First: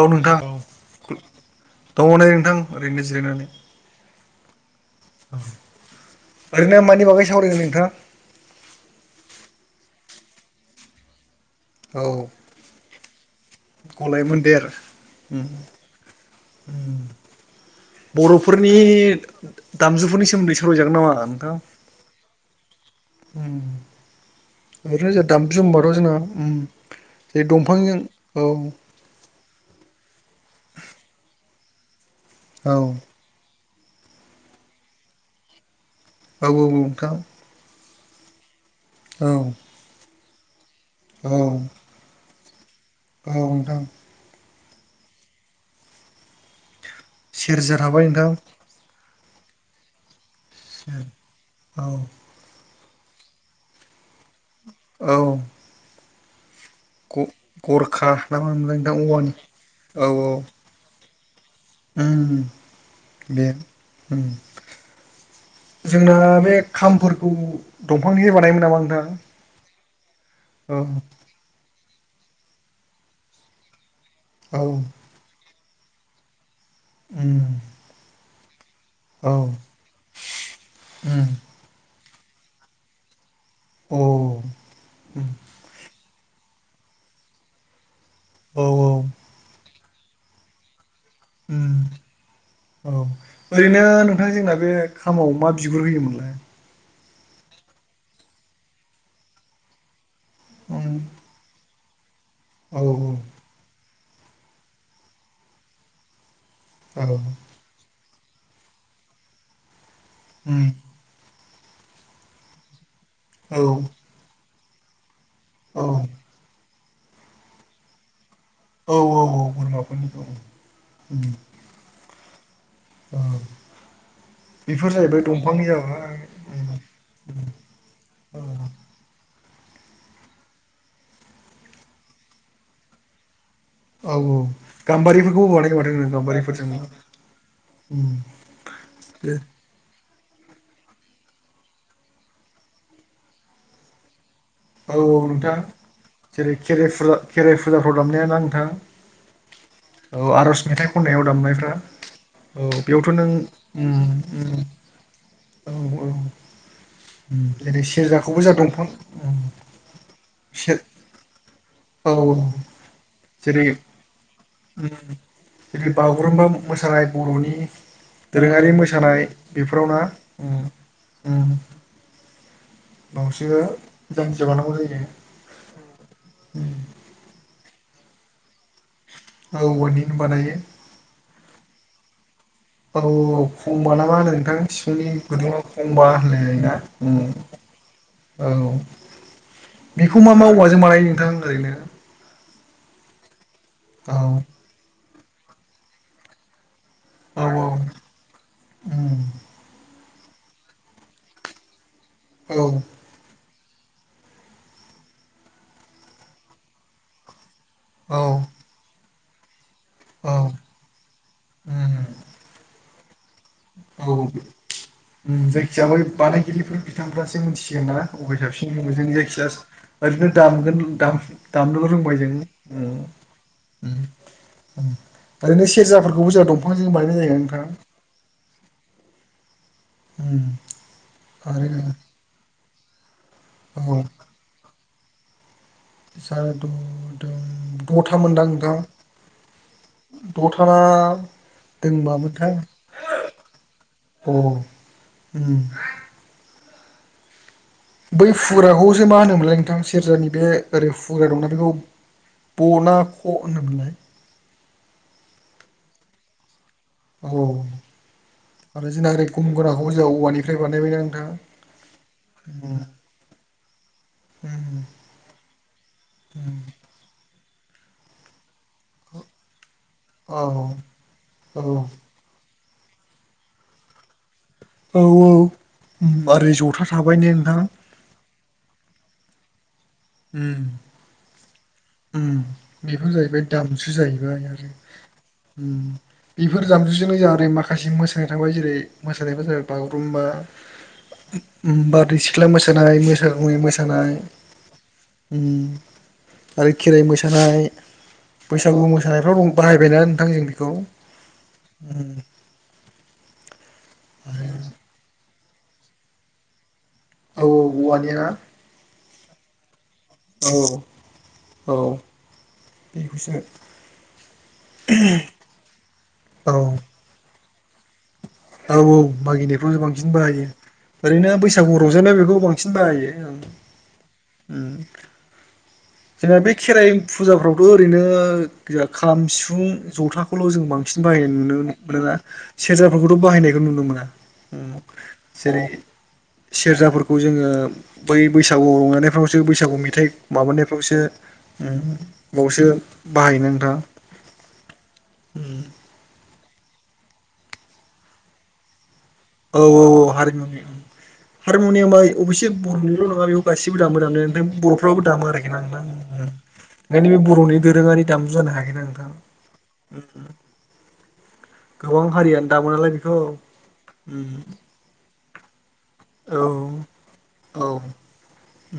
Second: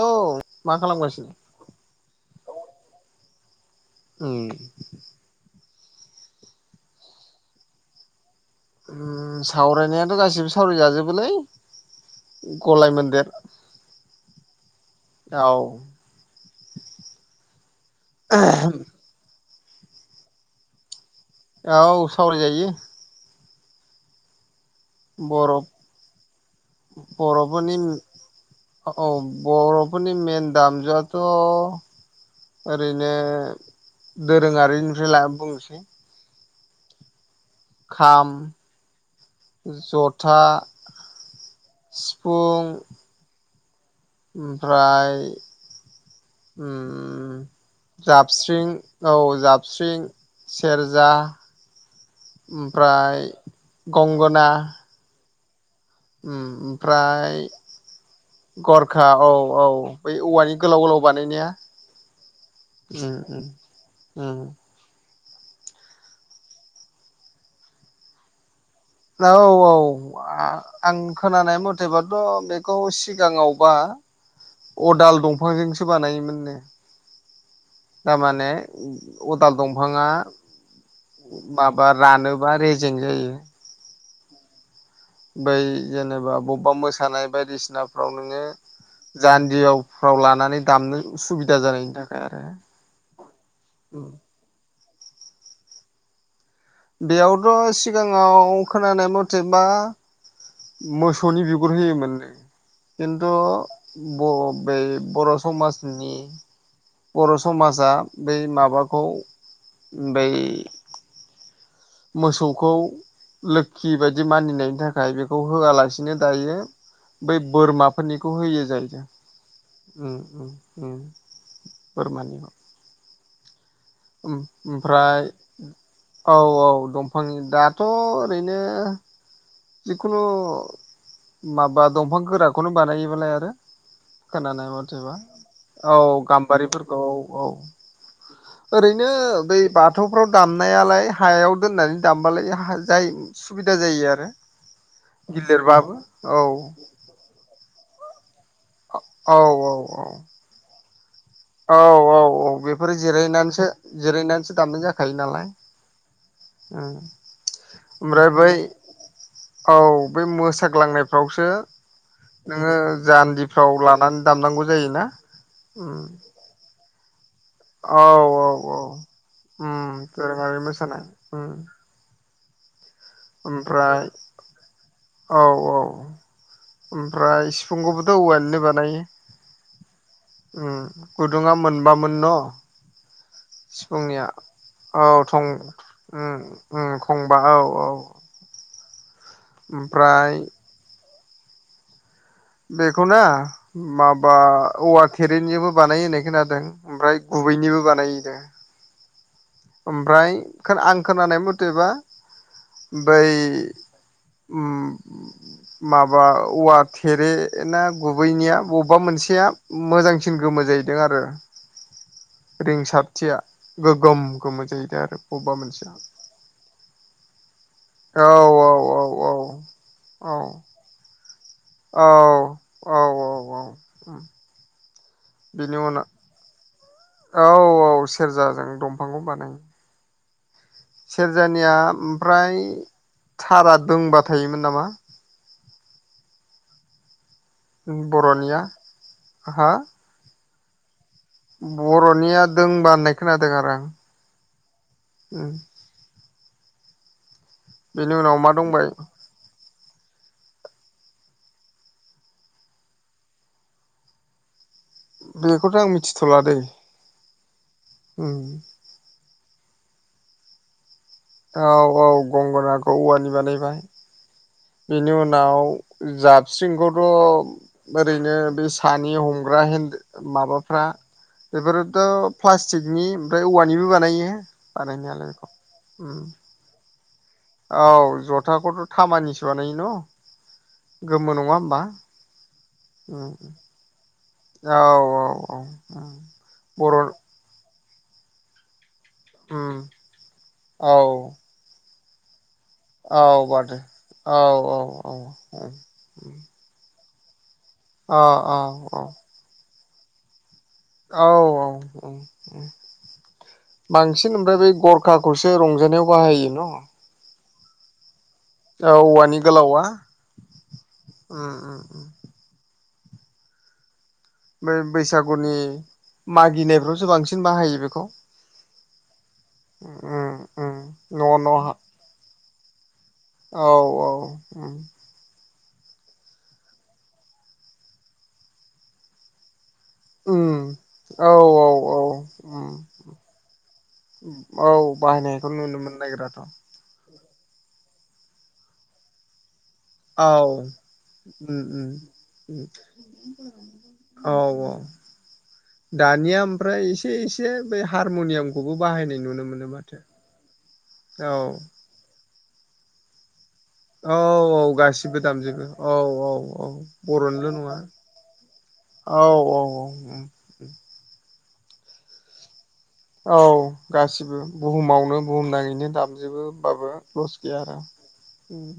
औ नोंथां औ मा खालामगासिनो दङ नै नोंथां ओरैनो जिरायनानै उम ओरैनो मानि बागै सावरायगोन नोंथाङां? सावरायनायाथ' गासिबो सावराय जाजोबोलै औ गलाय मन्दिर गलाय मोन्देर औ बर'फोरनि दामजुफोरनि सोमोन्दै सावरायजागोन नामा? नोंथां औ सावराय जायो। ओरैनो जों बर' दामजु होनबाथ' जोंङो बर'फोरनि औ बर'फोरनि मेन दामजुआथ' औ ओरैनो दोरोङारिनिफ्राय ल बुंनोसै औ औ नोंथां खाम औ [inaudible] जथा औ हुं औ नोंथां ओमफ्राय उम सेरजा थाबाय नोंथां जाबस्रिं औ जाबस्रिं सेरजा औ ओमफ्राय गंगोना औ उम फ्राय गरखा ना मा होनोमोनलाय नोंथां गरखा औ औवानि औ बै औवानि गोलाव गोलाव बानायनाया उम उम दे उम जोंना बे खामफोरखौ दंफांनिनो बानायोमोन नामा नों औ औ आ आं औ खोनानाय मथ थैबाथ' बेखौ सिगाङावबा औ अदाल दं फांजोंसो बानायोमोननो उम माने औ अदाल दंफाङा उम माबार रानोबा रेजें जायो औ बै जेनोबा बबा मोसानाय बायदिसिनाफ्राव नोङो औ जान्दियाव फ्राव लानानै दामनो सुबिदा जानायनि थाखाय आरो ओं औ ओरैनो नोंथां जोंना बे खामाव मा बिगुर होयोमोनलाय बेयावथ' सिगाङाव खोनानाय मथे बा उम मोसौनि बिग गुर होयोमोन नो औ खिन्थु बर' बै बर' समाजनि औ बर' समाजा बै माबाखौ बै उम मोसौखौ औ लोखि बायदि मानिनायनि थाखाय बेखौ औ होआलासिनो दायो बै बोरमाफोरनि खौ होयो औ जाहैदों ओं बोरमाफोरनिखौ ओं ओं उम बोरमानि औ ओम बेफोर ओमफ्राय जाहैबाय दंफांनि जाबाय औ उम औ दंफांनि दाथ' ओरैनो औ जिखुनु माबा दंफां गोराखौनो बानायोबालाय आरो औ खोनानाय मथेबा गाम्बारिफोरखौबो बानायो औ गाम्बारिफोरखौ औ उं ओरैनो बै बाथ बाथौफ्राव दामनायालाय हायाव दोननानै दामबालाय जाय सुबिदा जायो आरो औ औ नोंथां गिलिरबाबो औ जेरै खेराइ फुजा खेराइ फुजाफ्राव दामनाया नां हो औ औ औ आरज मेथाइ खन्नायाव दामनायफ्रा औ औ औ बेफोरो बेयावथ' नों जिरायनानैसो उम उम जिरायनानैसो दामनाय जाखायो नालाय औ औ उम जेरै ओमफ्राय सेरजाखौबो बै जा दंफां उम औ बे सेर मोसाग्लांनायफ्रावसो औ औ नोङो जेरै जान्दिफ्राव लानानै दामनांगौ उम जायोना जुदि बागुरुम्बा मोसानाय बर'नि औ औ दोरोङारि औ मोसानाय बेफोराव ना दोरोङारि मोसानाय ओं [inaudible] [unintelligible] ओमफ्राय जान्जि बानांगौ जायो औ औ उम ओमफ्राय सिफुंखौबोथ' औवानिनो बानायो औ औवानिनो बानायो दुङा मोनबामोन न' औ खंबा ना मा सिफुंनिया होनो नोंथां औ सिफुंनि थं गुदुङाव खंबा उं होनलायलायोना उं खंबा औ अऔ औ बेखौ मा मा औवाजों बानायो नोंथां ओरैनो बेखौ ना औ माबा औवा थेरेनिबो बानायो होननाय खोनादों ओमफ्राय औ औ गुबैनिबो बानायोदा उम ओमफ्राय आं खोनानाय मथेबा औ बै माबा औवा थेरे। ा औ गुबैनिया बबेबा मोनसेया मोजांसिन गोमो जाहैदों आरो ह रिंसारथिया गोगोम गोमो जायो। जायखिज बै बानायगिरिफोर बिथांफ्रासो मिथिगोन ना औ अबाय थाबसिन औ जों औ जायखिया औ [unintelligible] औ ओरैनो दामगोन दामनो औ रोंबाय जो औ औ औ [unintelligible] ओरैनो बिनि उनाव सेरजाफोरखौबो जा दं औ औ सेरजाजों दंफांखौ बानायो। ओम सेरजानिया ओमफ्राय थारा दोंबा थायोमोन नामा? सा दङ दं द' था मोनदां बर'निया नोंथां उम हा द थानाब बर'निया दोंबा होननाय खोनादों आरो आं। अ उम [unintelligible] बेनि बै उनाव मा दंबाय फुराखौसो मा होनोमोनलाय नोंथां? सेरजानि बे ओरै हुग्रा दंना बेखौ बना ख होनोमोनलाय? ओ बेखौथ' आं मिथिथ'ला दै औ उम आरो जोंना ओरै कम गोराखौबो जों औवानिफ्राय बानायबाय जां औ औ गंगनाखौ औवानि बानायबाय। उम बेनि उनाव उम जाबस्रिंखौथ' ओरैनो बेस सानि हमग्रा हिन्द ओ औ माबाफ्रा औ बेफोरोथ' फास्टिकनि ओमफ्राय औवानिबो बानायो। औ बानायनायालाय औ बेखौ उम ओरै जथा थाबाय ने नोंथां? थाखौथ' थामानिसो बानायो न उम गोमो नङा होमबा? उम बेफोर उम जाहैबाय दामजु जाहैबाय आरो औ औ औ उम बेफोर बर' दामजुजोंनो जाहाथे माख खासे मोसानाय थाबाय जेरै मोसानायबा जाबाय उम बागुरुम बा बा औ उम उम बा दै सिख्ला मोसानाय मोसाखावरि मोसानाय अ अ उम जेरै मोसानाय अ औ बैसागु मोसानायफ्राव बाहायबाय ना नोंथां जों बेख औ औ ओ उम बांसिन ओमफ्राय बै गरखा खौसो रंजानायाव बाहायो न? औ औ औवानि ना? औवानि गोलावा औ उम औ उम उम बेखौसो मो बैसागुनि औ मागिनायफ्रावसो बांसिन बाहायो बेखौ। औ औ मागिनायफ्राव उम बांसिन बाहायो उम ओरैनो न' न' हा बैसागु रंजानाय बेखौ बांसिन बाहायो। औ औ उम जोंना बे खेराइ फुजाफ्रावथ' ओरैनो जा खाम, सिफुं ज ज'थाखौल' उम जों बांसिन बाहायनाय औ नुनो औ औ मोनोना उम सेरजाफोरखौथ' बाहायनायखौ नुनो मोना। औ उम बाहायनायखौ जेरै नुनो मोननो नागिराथ' सेरजाफोरखौ जोङो ओम बै बैसागु रंजानायफ्रावसो बैसागु मेथाइ माबानाय उम उम उम उम बाहायोना फरायनाया नोंथां खाव अ दानिया ओमफ्राय एसे एसे बे हारमुनियामखौबो बाहायनाय नुनो मोनो औ माथो औ हारिमुनि औ हारिमुनियामा ऐ अबयसे बर'निल' नङा बे गासिबो दामो औ दामनाय ओमफ्राय औ बर'फ्राबो गासिबो दामो आरोखि ना दामजोबो नोंथां औ ओं औ औ नोंनि बर'निल' बर'नि नङा दोरोङारि दामजुआन नो हायो ना नोंथां औ औ औ उम उम [inaudible] गोबां हारियानो दामोन लाय बेखौ औ उम गासिबो बुहुमावनो बुहुम नाङैनो औ दामजोबो होमबाबो लस गैया औ आरो उम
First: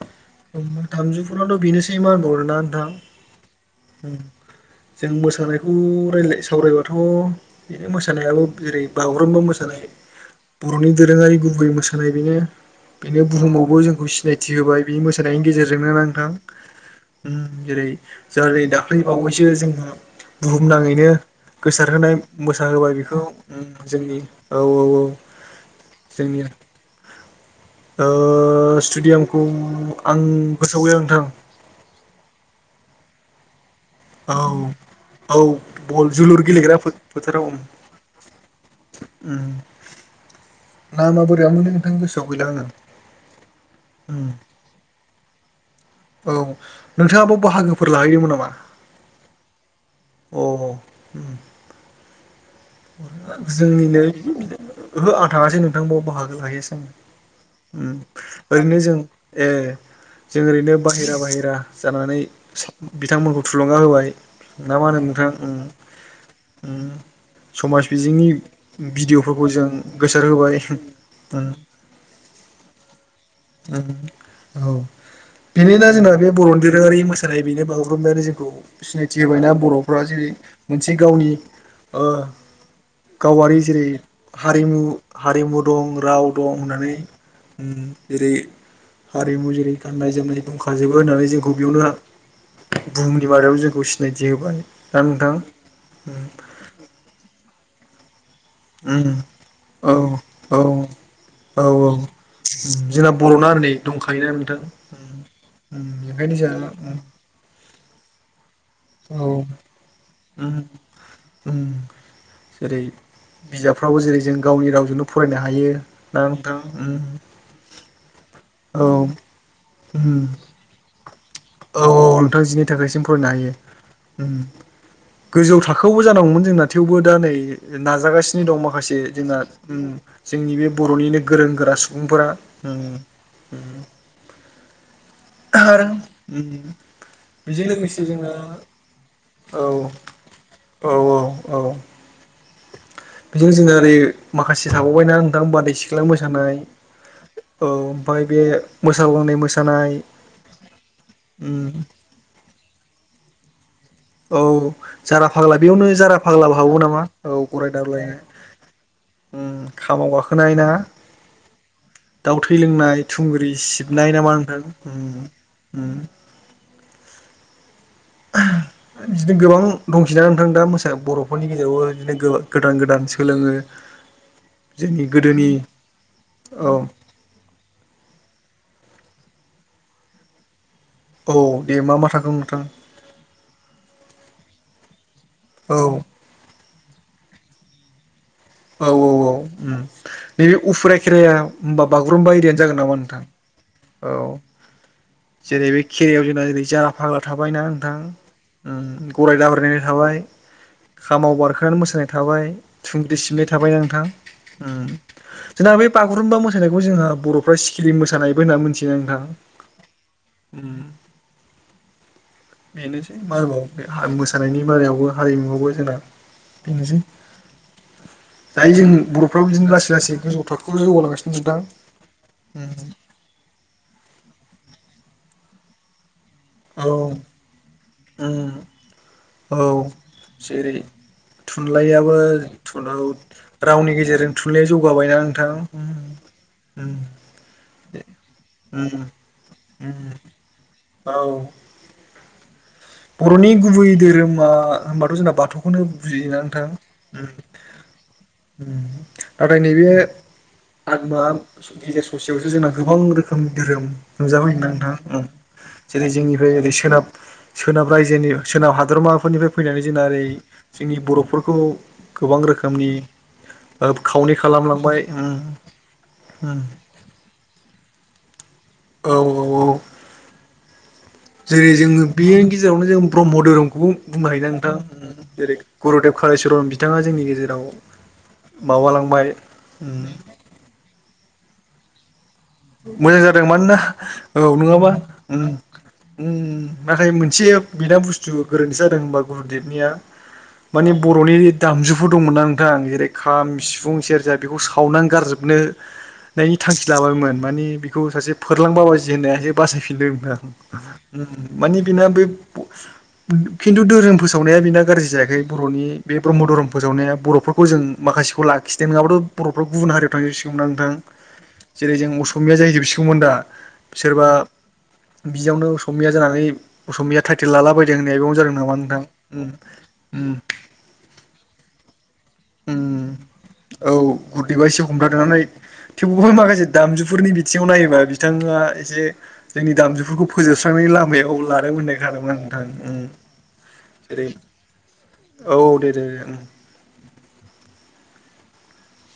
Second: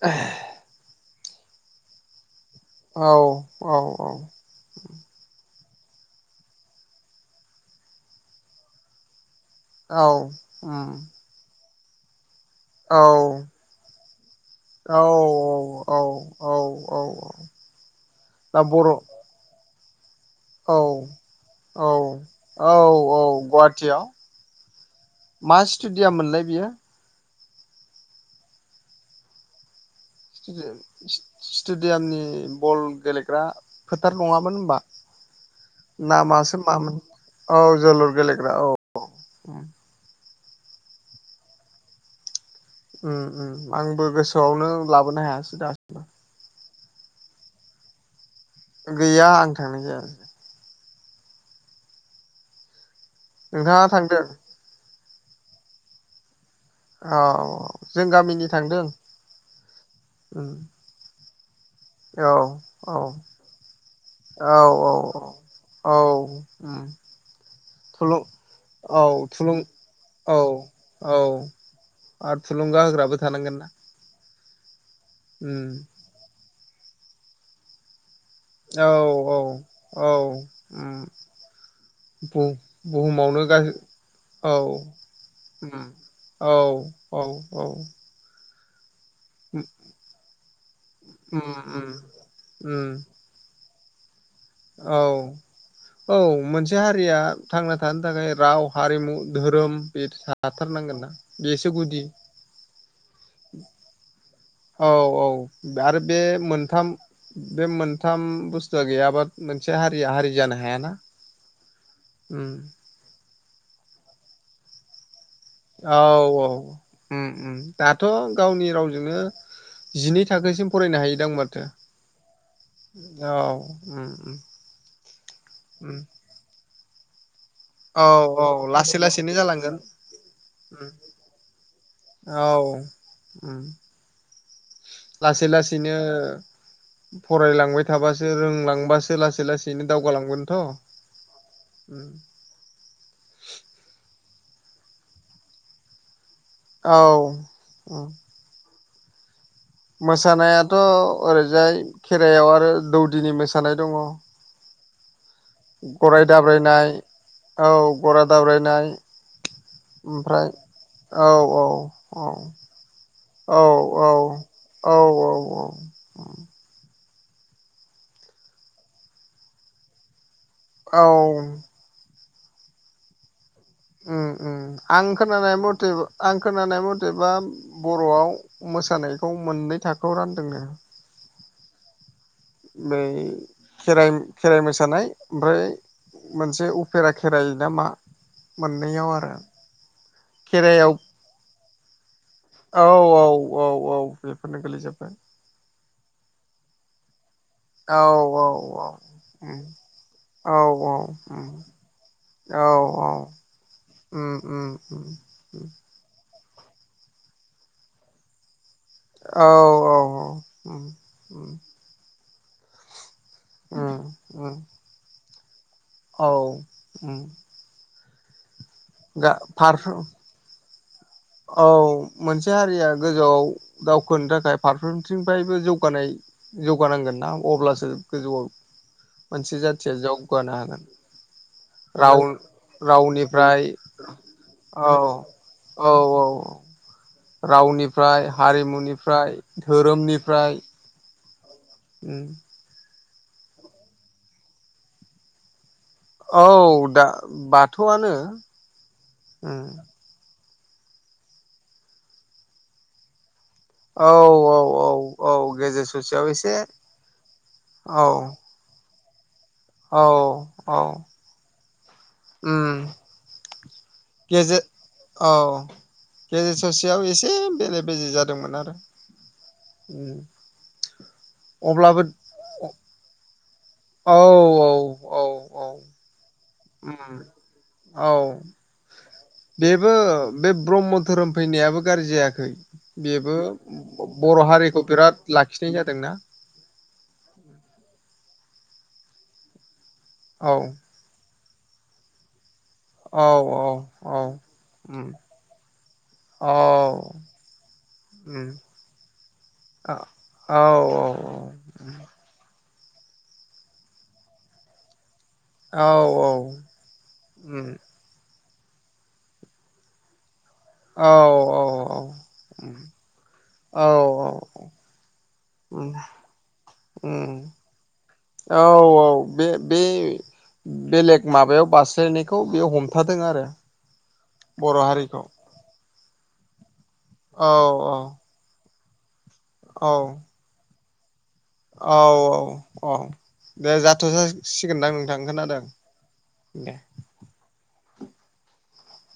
[unintelligible] ओमफाय थांजुफोरानोथ' बेनो से मानर दा नोंथां औ औ औ उम जों मोसानायख उम रायलाय सावरायबाथ' बेनो मोसानायाल' जेरै बागुरुम्बा मोस सानाय औ बर'नि उम दोरोङारि गुबै मोसानाय बेनो। औ बेनो बुहुमावबो जोंखौ सिनायथि होबाय। बे औ मोसानायनि गेजेरजोंनो औ ना नोंथां औ औ उम जेरै दा जोंहानि बर' दाख्लै औ बावैसो जोंहा औ बुहुमनाङैनो औ गोसारहोनाय मोसाहोबाय बेखौ औ उम गुवाहाटियाव जोंनि औ औ औ मा स्टेडियाम जोंनि मोनलाय बियो? ओ स्टेडयामखौ स्टेडे सि-सि स्टेडियामनि बल गेलेग्रा फोथार औ नङामोन होनबा औ बल जोलुर नामासो गेलेग्रा मामोन औ फोथाराव जोलुर गेलेग्रा औ [inaudible] नामा बोरैयामोनलै नोंथांनि गोसोआव गैला आङो ओम‌ओम आंबो उम गोसोआवनो लाबोनो हायासै दा औ नोंथाङा बो बाहागोफोर लाहैदोंमोन नामा? गैया आं थांनाय जायसै ओम नोंथाङा जोंनिनो थांदों ओहो आं थाङासै नोंथांयाव बाहागो लाहैयासै औ ओम जों गामिनि ओरैनो थांदों जों ए जों उम ओरैनो बाहेरा बाहेरा जानानै औ औ बिथांमोनखौ थुलुंगा होबाय औ ना मा होनो औ नोंथां ओम औ ओम उम समाज थुलुं बिजोंनि औ भिडिअ'फोरखौ थुलुं जों गोसार औ होबाय ओम औ आरो थुलुंगा होग्राबो थानांगोन ना औ उम बिनिनो जोंना बे बर' दोरोङारि मोसानाय बेनो बागुरुमबा जों औ सिनायथि होबायना औ बर'फ्रा औ जेरै मोनसे उम गावनि ओ बुहुमावनो गावारि गासै जेरै औ हारिमु हारिमु उम दं राव दं औ होननानै औ औ उम जेरै हारिमु जेरै गाननाय जोमनाय फाजोबो होननानै उम जोंखौ बेयावनो उम उम बुहुमनि बारायाव जोंखौ सिनाय थि होबाय औ ना नोंथां? औ मोनसे हारिया थांना थानो थाखाय राव उम हारिमु धोरोम औ बे औ थाथारनांगोन ना औ बेसो गुदि जोंना बर'ना नै दंखायोना नोंथां औ औ उम आरो बे बेखायनो मोनथाम जोंहा बे मोनथाम बुस्थु औ गैयाबा मोनसे हारिया हारि उम जानो हायाना ओम बिजाबफ्राबो जेरै जों गावनि रावजोंनो फरायनो हायो औ ना औ नोंथां ओम ओम दाथ' गावनि औ रावजोंनो जिनै थाखोसिम फरायनो हायो। औ औ नोंथां जिनै थाखायसिम फरायनो औ हायो उम उम ओम गोजौ उम थाखोआवबो जानांगौमोन जोंना थेवबो दा नै औ नाजागासिनो औ दं लासै माखासे लासैनो जोंना जालांगोन ओम जोंनि बे उम बर'निनो गोरों गोरा सुबुंफोरा ओं ओम लासै लासैनो ओम फरायलांबाय थाबासो रोंलांबासो लासै औ लासैनो दावगालांगोनथ' औ औ [inaudible] बेजों जोंना ओरै माखासे थाबावबायना नोंथां बारै सिख्ला मो सानाय औ औ उम ओमफ्राय बे मोसागलांनाय मोसानाय मोसानायाथ' ओरैजाय खेराइायाव आरो दौदिनि मोसानाय दङ। औ जारा फाग्ला बेयावनो जारा गराय फाग्लाबो हाबो दाब्रायनाय नामा औ गराय दाबलायनो गराय दाब्रायनाय ओ खामाव ओमफ्राय गाखोनाय ना औ औ औ दाउ थै लोंनाय थुंग्रि औ सिबनाय नामा नोंथां औ ओम ओम [inaudible] बिदिनो गोबां दंसै ना नोंथां दा मोसा औ बर'फोरनि गेजेरावबो बिदिनो गोबां गोदान गोदान सोलोङो [inaudible] जोंनि आं गोदोनि खोनानाय मथे आं औ खोनानाय मथेबा बर'आव मोसानाय खौ मोननै थाखोआव रानदोंनो। औ दे मा मा थागोन? ै खेर खेराइ मोसानाय ओमफ्राय औ मोनसे खेरा खेराय न मा औ मोननैयाव आरो औ उम नैबे खेराइायाव उफुराय खेराया होमबा बागुरुम्बा एरियानो जागोन औ नामा नोंथां औ औ बेफोरनो गोलैजोबबाय जेरै बे खरिायाव जोंना जेरै जला फाग्ला थाबायना नोंथां औ औ गराय उम दाब्रायनानै थाबाय। औ औ खामाव उम बारखोनानै मोसानाय थाबाय औ थ औ दिसिमनाय थाबाय नोंथां उम उम उम जोंना बे बागुरुम्बा मोन मोसानायखौ जोंहा बर'फ्रा सि्किलि मोसानायबो होनना मिथि औ औ औ बेनोसै मालबाव उम मोसानायनि उम बेारायावबो हारिमु जोंना औ बेनोसै उम जायो जों गा बर'फ्रा बिदिनो लासै फारफ्रो लासै गोजौ थाखोआव जौगाांांगो औ मोनसे हारिया गोजौआव दावखोनो थाखाय फारफ्रोमथिंफ्रायबो जौगानाय औ जौगानांगोन ना अब्लासो गोजौआव उम औ मोनसे जाथिया जौगानो जेरै हागोन। थुनलाइयाबो राव रावनिफ्राय रावनि गेजेरजों थुनलाइ औ जौगाबायना नोंथां। उम औ औ उम औ रावनिफ्राय उम हारिमुनिफ्राय उम धोरोमनिफ्राय औ उ बर'नि गुबै धोरोमा होनोमबाथ' जोंना बाथौ। बेखौनो औ बुजिनानैथां? दा बाथौआनो नाथाय नैबे आगमा गेजेर ससेयावसो जोंना गोबां रोखोम। रोखोम धोरोम औ नुजाबैग औ नोंथां औ गेजेर जेरै ससेयाव एसे जोंनिफ्राय ओरै सोनाब सोनाब औ रायजोनि सोनाब हादरमाफोरनिफ्राय फैनानै जोंना औ ओरै औ जोंनि बर'फोरखौ गोबां उम रोखोमनि खावनै गेजेर खालामलांबाय औ औ गेजेर ससेयाव एसे बेले बेजे जादोंमोन आरो। औ औ औ जेरै अब्लाबो जोङो बेनि गेजेरावनो जों ब्रह्म धोरोम बे खौ औ बुंनो हायोदा औ नोंथां औ जेरै औ गुरुदेब कालिचरन बिथाङा जोंनि गेजेराव। औ माबालांबाय बेबो बे ब्रह्म धोरोम फैनायाबो गाज्रि जायाखै। मोजां बेबो जादों मानोना औ बर' हारिखौ नङाबा बिराद लाखिनाय जादोंना नाथाय मोनसे बेना बुस्थु गोरोन्थि जादों होनबा गुरुदेबनिया औ माने बर'नि दामजुफोर दंमोन आं मोथां जेरै औ खाम सिफुं सेरजा औ बेखौ सावनानै उम औ गारजोबनोनायनि थांखि लाबायमोन। मानिे बेखौ सासे उम फोरलांबा बाजि होननाय एसे औ बासायफिनदोंमोन औ आं मानि बेना बे खिन्थु धोरोम फोसावनाया बिना गाज्रि जायाखै। बे औ बर'नि औ बे औ ब्रह्म धोरोम फोसावनाया बर'फोरखौ उम जों माखासेखौ लाग खिथायनाय नङाब्लााथ' बर'फ्रा गुबुन हारियाव थां सिगना नोंथां औ जेरै औ जों उम बिसौमोन दा औ बिसबा बिदियावनो उम असमिया जानानै असमिया थटाइटेल उम लाला बदों होननाय बेयावनो औ जादों नामा बे बे नोंथां? उम बेलेग माबायाव बारस्लानाय उम औ गुरदैबा बर' एसे हारिखौ हमथाथनानै थेवबोहाय माखासे दामजुफोरनि औ बिथिङाव नायोबा औ बिथाङा एसे जोंनि औ दामजुफोरखौ फोजोबस्रां नायनि लामायाव लादों औ मोननाय खादोंमोन आं औ नोंथां। औ दे जाथ' जेरै जासिगोनदां नोंथां औ खोनादों दे दे दे उम दे।